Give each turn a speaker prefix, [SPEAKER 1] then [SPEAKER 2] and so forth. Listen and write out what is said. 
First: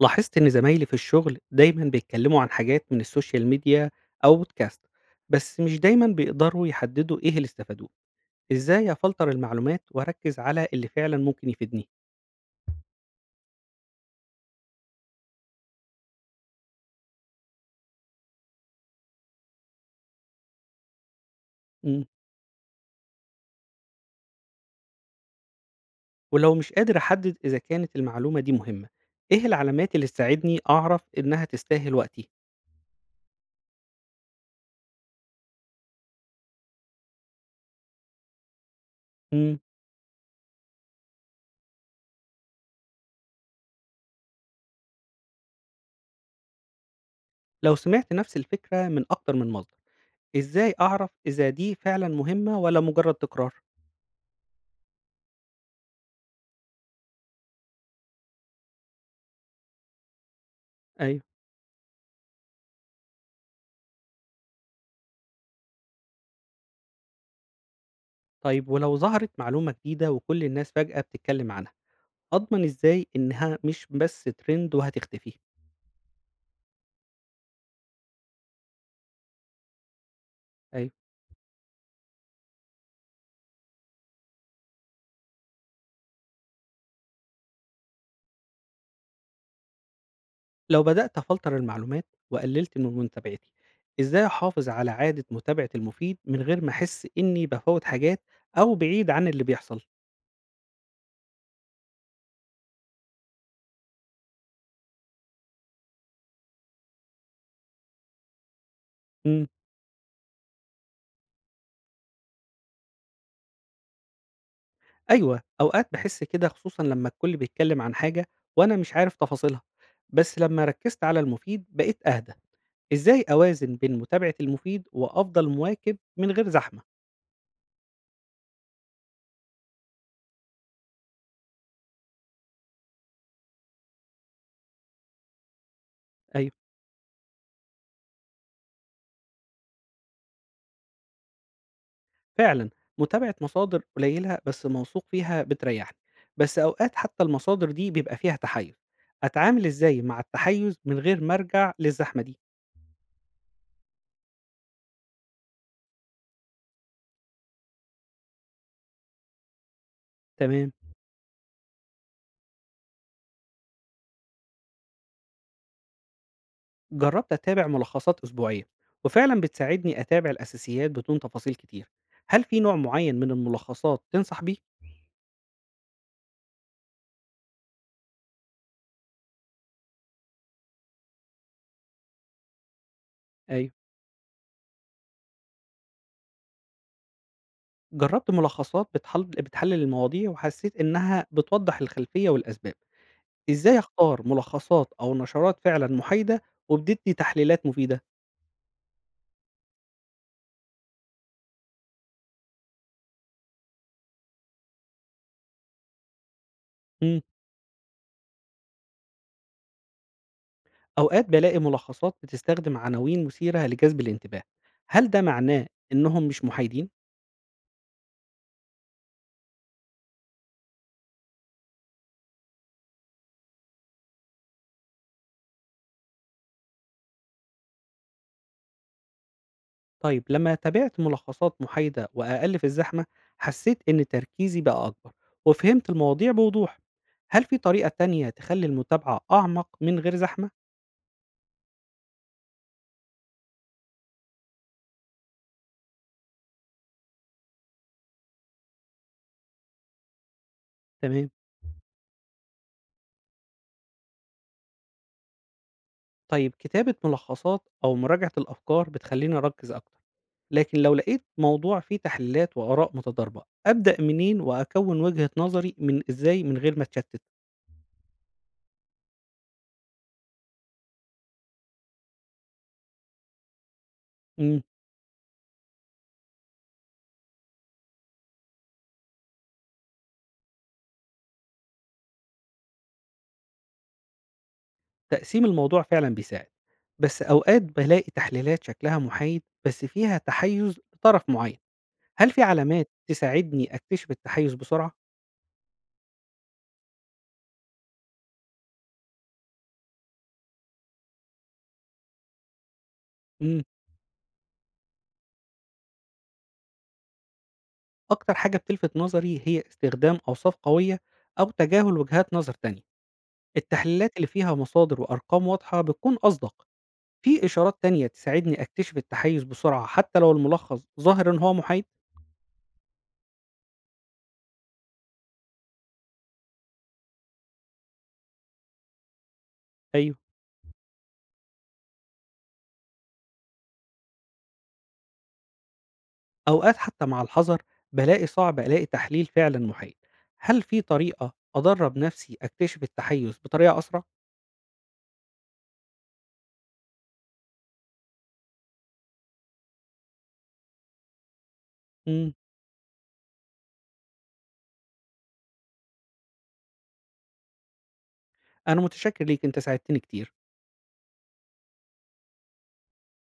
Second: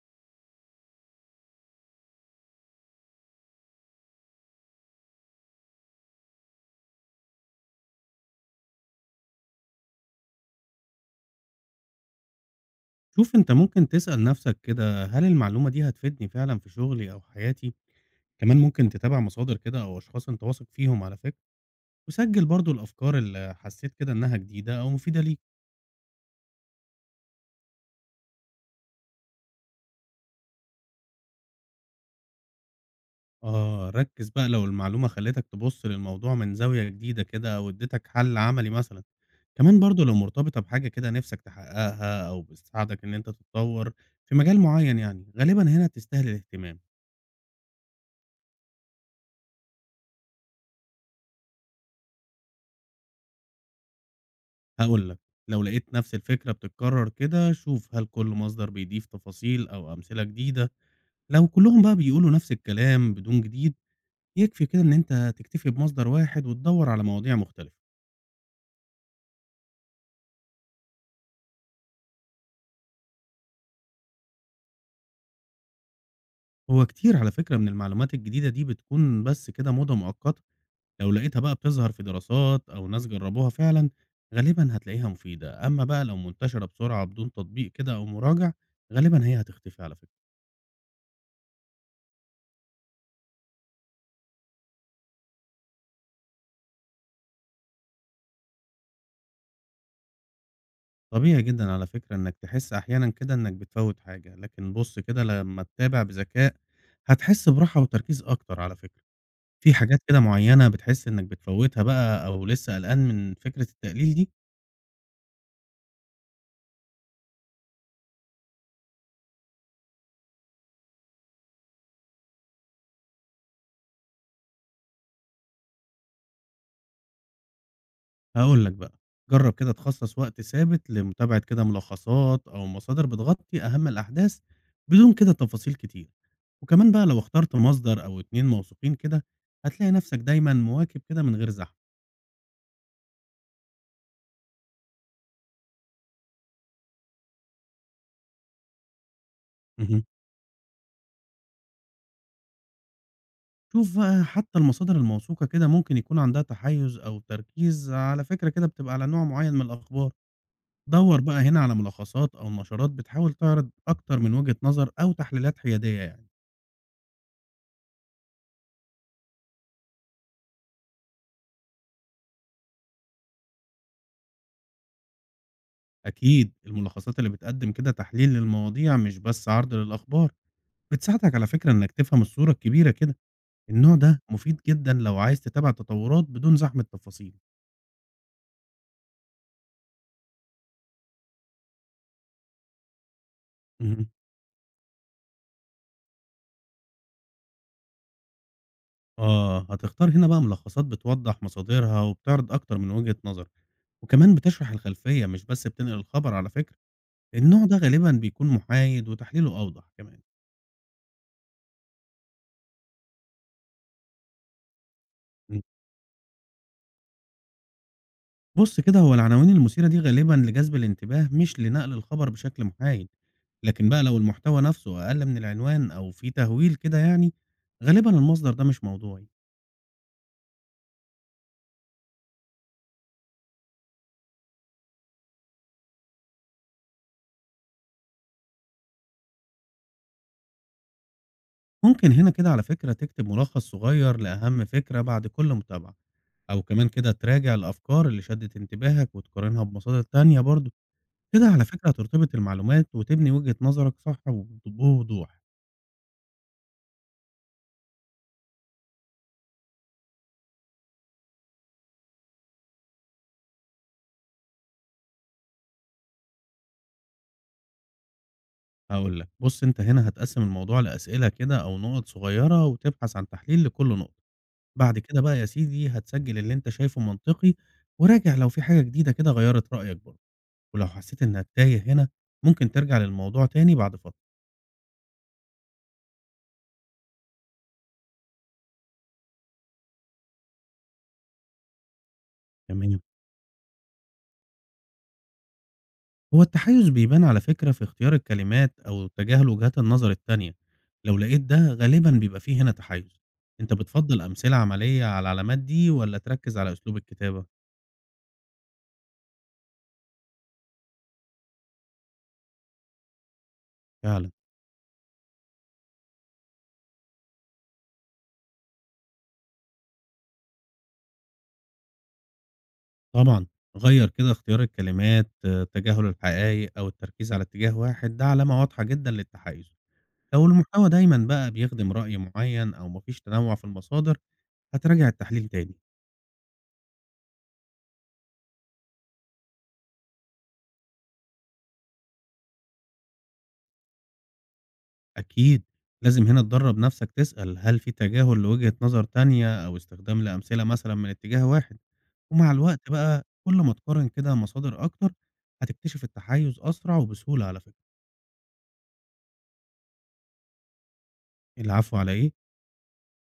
[SPEAKER 1] لاحظت إن زمايلي في الشغل دايما بيتكلموا عن حاجات من السوشيال ميديا أو بودكاست. بس مش دايما بيقدروا يحددوا إيه اللي استفادوه. إزاي أفلتر المعلومات وأركز على اللي فعلا ممكن يفيدني؟
[SPEAKER 2] شوف أنت ممكن تسأل نفسك كده، هل المعلومة دي هتفيدني فعلا في شغلي أو حياتي؟ كمان ممكن تتابع مصادر كده أو أشخاص أنت واثق فيهم على فكرة.
[SPEAKER 1] مم.
[SPEAKER 2] وسجل برضو الأفكار اللي حسيت كده إنها جديدة أو مفيدة ليك.
[SPEAKER 1] ولو مش قادر أحدد إذا كانت المعلومة دي مهمة، إيه العلامات اللي تساعدني أعرف إنها تستاهل وقتي؟
[SPEAKER 2] آه، ركز بقى، لو المعلومة خلتك تبص للموضوع من زاوية جديدة كده أو اديتك حل عملي مثلا.
[SPEAKER 1] مم.
[SPEAKER 2] كمان برضو لو مرتبطة بحاجة كده نفسك تحققها أو بتساعدك إن أنت تتطور في مجال معين، يعني غالبا هنا تستاهل الاهتمام.
[SPEAKER 1] لو سمعت نفس الفكرة من أكتر من مصدر، إزاي أعرف إذا دي فعلا مهمة ولا مجرد تكرار؟
[SPEAKER 2] هاقول لك، لو لقيت نفس الفكرة بتتكرر كده، شوف هل كل مصدر بيضيف تفاصيل أو أمثلة جديدة،
[SPEAKER 1] أيوه.
[SPEAKER 2] لو كلهم بقى بيقولوا نفس الكلام بدون جديد، يكفي كده إن أنت تكتفي بمصدر واحد وتدوّر على مواضيع مختلفة.
[SPEAKER 1] طيب ولو ظهرت معلومة جديدة وكل الناس فجأة بتتكلم عنها، أضمن إزاي إنها مش بس ترند وهتختفي؟
[SPEAKER 2] هو كتير على فكرة من المعلومات الجديدة دي بتكون بس كده موضة مؤقتة،
[SPEAKER 1] أيوه.
[SPEAKER 2] لو لقيتها بقى بتظهر في دراسات أو ناس جربوها فعلًا، غالبًا هتلاقيها مفيدة، أما بقى لو منتشرة بسرعة بدون تطبيق كده أو مراجع، غالبًا هي هتختفي على فكرة.
[SPEAKER 1] لو بدأت أفلتر المعلومات وقللت من متابعتي، إزاي أحافظ على عادة متابعة المفيد من غير ما أحس إني بفوت حاجات أو بعيد عن اللي بيحصل؟
[SPEAKER 2] طبيعي جدًا على فكرة إنك تحس أحيانًا كده إنك بتفوّت حاجة، لكن بُص كده لمّا تتابع بذكاء هتحس براحة وتركيز أكتر على فكرة.
[SPEAKER 1] إمم.
[SPEAKER 2] في حاجات كده معيّنة بتحس إنك بتفوّتها بقى، أو لسه قلقان من فكرة التقليل دي؟
[SPEAKER 1] أيوه، أوقات باحس كده خصوصًا لمّا الكل بيتكلم عن حاجة وأنا مش عارف تفاصيلها، بس لمّا ركزت على المفيد بقيت أهدى. إزاي أوازن بين متابعة المفيد وأفضل مواكب من غير زحمة؟
[SPEAKER 2] هاقول لك بقى، جرّب كده تخصص وقت ثابت لمتابعة كده ملخصات أو مصادر بتغطي أهم الأحداث بدون كده تفاصيل كتير.
[SPEAKER 1] أيوه.
[SPEAKER 2] وكمان بقى لو اخترت مصدر أو 2 موثوقين كده، هتلاقي نفسك دايمًا مواكب كده من غير زحمة.
[SPEAKER 1] فعلًا، متابعة مصادر قليلة بس موثوق فيها بتريحني، بس أوقات حتى المصادر دي بيبقى فيها تحيُّز، أتعامل إزاي
[SPEAKER 2] اهم.
[SPEAKER 1] مع التحيُّز من غير ما أرجع للزحمة دي؟
[SPEAKER 2] شوف بقى، حتى المصادر الموثوقة كده ممكن يكون عندها تحيز أو تركيز على فكرة كده بتبقى على نوع معين من الأخبار.
[SPEAKER 1] تمام،
[SPEAKER 2] دور بقى هنا على ملخصات أو نشرات بتحاول تعرض أكتر من وجهة نظر أو تحليلات حيادية، يعني
[SPEAKER 1] جرّبت أتابع ملخصات أسبوعية، وفعلًا بتساعدني أتابع الأساسيات بدون تفاصيل كتير، هل في نوع معيّن من الملخصات تنصح بيه؟
[SPEAKER 2] أكيد الملخصات اللي بتقدم كده تحليل للمواضيع مش بس عرض للأخبار بتساعدك على فكرة إنك تفهم الصورة الكبيرة كده.
[SPEAKER 1] أيوه،
[SPEAKER 2] النوع ده مفيد جدا لو عايز تتابع تطورات بدون زحمة تفاصيل.
[SPEAKER 1] جرّبت ملخصات بتحلل المواضيع وحسيت إنها بتوضّح الخلفية والأسباب، إزاي أختار ملخصات أو نشرات فعلًا محايدة وبتدّي تحليلات مفيدة؟
[SPEAKER 2] آه، هتختار هنا بقى ملخصات بتوضح مصادرها وبتعرض أكتر من وجهة نظر، وكمان بتشرح الخلفية مش بس بتنقل الخبر على فكرة،
[SPEAKER 1] إمم.
[SPEAKER 2] النوع ده غالبًا بيكون محايد وتحليله أوضح كمان.
[SPEAKER 1] أوقات بالاقي ملخصات بتستخدم عناوين مثيرة لجذب الانتباه، هل ده
[SPEAKER 2] مم.
[SPEAKER 1] معناه إنهم مش محايدين؟
[SPEAKER 2] بص كده، هو العناوين المثيرة دي غالبًا لجذب الانتباه مش لنقل الخبر بشكل محايد، لكن بقى لو المحتوى نفسه أقل من العنوان أو فيه تهويل كده، يعني غالبًا المصدر ده مش موضوعي.
[SPEAKER 1] طيب لما تابعت ملخصات محايدة وأقل في الزحمة حسيت إن تركيزي بقى أكبر وفهمت المواضيع بوضوح، هل في طريقة تانية تخلي المتابعة أعمق من غير زحمة؟
[SPEAKER 2] ممكن هنا كده على فكرة تكتب ملخص صغير لأهم فكرة بعد كل متابعة. أو كمان كده تراجع الأفكار اللي شدت انتباهك وتقارنها بمصادر تانية برضه،
[SPEAKER 1] تمام.
[SPEAKER 2] كده على فكرة هترتبط المعلومات وتبني وجهة نظرك صح بوضوح.
[SPEAKER 1] طيب كتابة ملخصات أو مراجعة الأفكار بتخليني أركز أكتر، لكن لو لقيت موضوع فيه تحليلات وآراء متضاربة، أبدأ منين وأكون وجهة نظري من إزاي من غير ما أتشتت؟
[SPEAKER 2] هاقول لك، بُص أنت هنا هتقسم الموضوع لأسئلة كده أو نقط صغيرة وتبحث عن تحليل لكل نقطة، بعد كده بقى يا سيدي هتسجل اللي أنت شايفه منطقي وراجع لو في حاجة جديدة كده غيّرت رأيك برضه، ولو حسيت إنك تايه هنا ممكن ترجع للموضوع تاني بعد فترة.
[SPEAKER 1] تقسيم الموضوع فعلًا بيساعد، بس أوقات بالاقي تحليلات شكلها محايد بس فيها تحيُّز لطرف معين، هل في علامات
[SPEAKER 2] تمام.
[SPEAKER 1] تساعدني أكتشف التحيُّز بسرعة؟
[SPEAKER 2] هو التحيز بيبان على فكرة في اختيار الكلمات أو تجاهل وجهات النظر التانية، لو لقيت ده غالبا بيبقى فيه هنا تحيز.
[SPEAKER 1] إمم،
[SPEAKER 2] انت بتفضل أمثلة عملية على العلامات دي ولا تركز على أسلوب الكتابة؟
[SPEAKER 1] أكتر حاجة بتلفت نظري هي استخدام أوصاف قوية أو تجاهل وجهات نظر تانية، التحليلات اللي
[SPEAKER 2] فعلا.
[SPEAKER 1] فيها مصادر وأرقام واضحة بتكون أصدق، في إشارات تانية تساعدني أكتشف التحيُّز بسرعة حتى لو الملخص ظاهر إن هو محايد؟
[SPEAKER 2] طبعا، غير كده اختيار الكلمات، آه، تجاهل الحقائق أو التركيز على اتجاه واحد ده علامة واضحة جدا للتحيز.
[SPEAKER 1] أيوه.
[SPEAKER 2] لو المحتوى دايما بقى بيخدم رأي معين أو مفيش تنوع في المصادر هتراجع التحليل تاني.
[SPEAKER 1] أوقات حتى مع الحذر بالاقي صعب ألاقي تحليل فعلًا محايد. هل في طريقة أدرّب نفسي أكتشف التحيُّز بطريقة أسرع؟
[SPEAKER 2] أكيد، لازم هنا تدرّب نفْسك تسأل هل في تجاهل لوجهة نظر تانية أو استخدام لأمثلة مثلًا من اتجاه واحد،
[SPEAKER 1] إمم،
[SPEAKER 2] ومع الوقت بقى كل ما تقارن كده مصادر أكتر هتكتشف التحيُّز أسرع وبسهولة على فكرة.
[SPEAKER 1] أنا متشكر ليك، أنت ساعدتني كتير.
[SPEAKER 2] العفو على إيه؟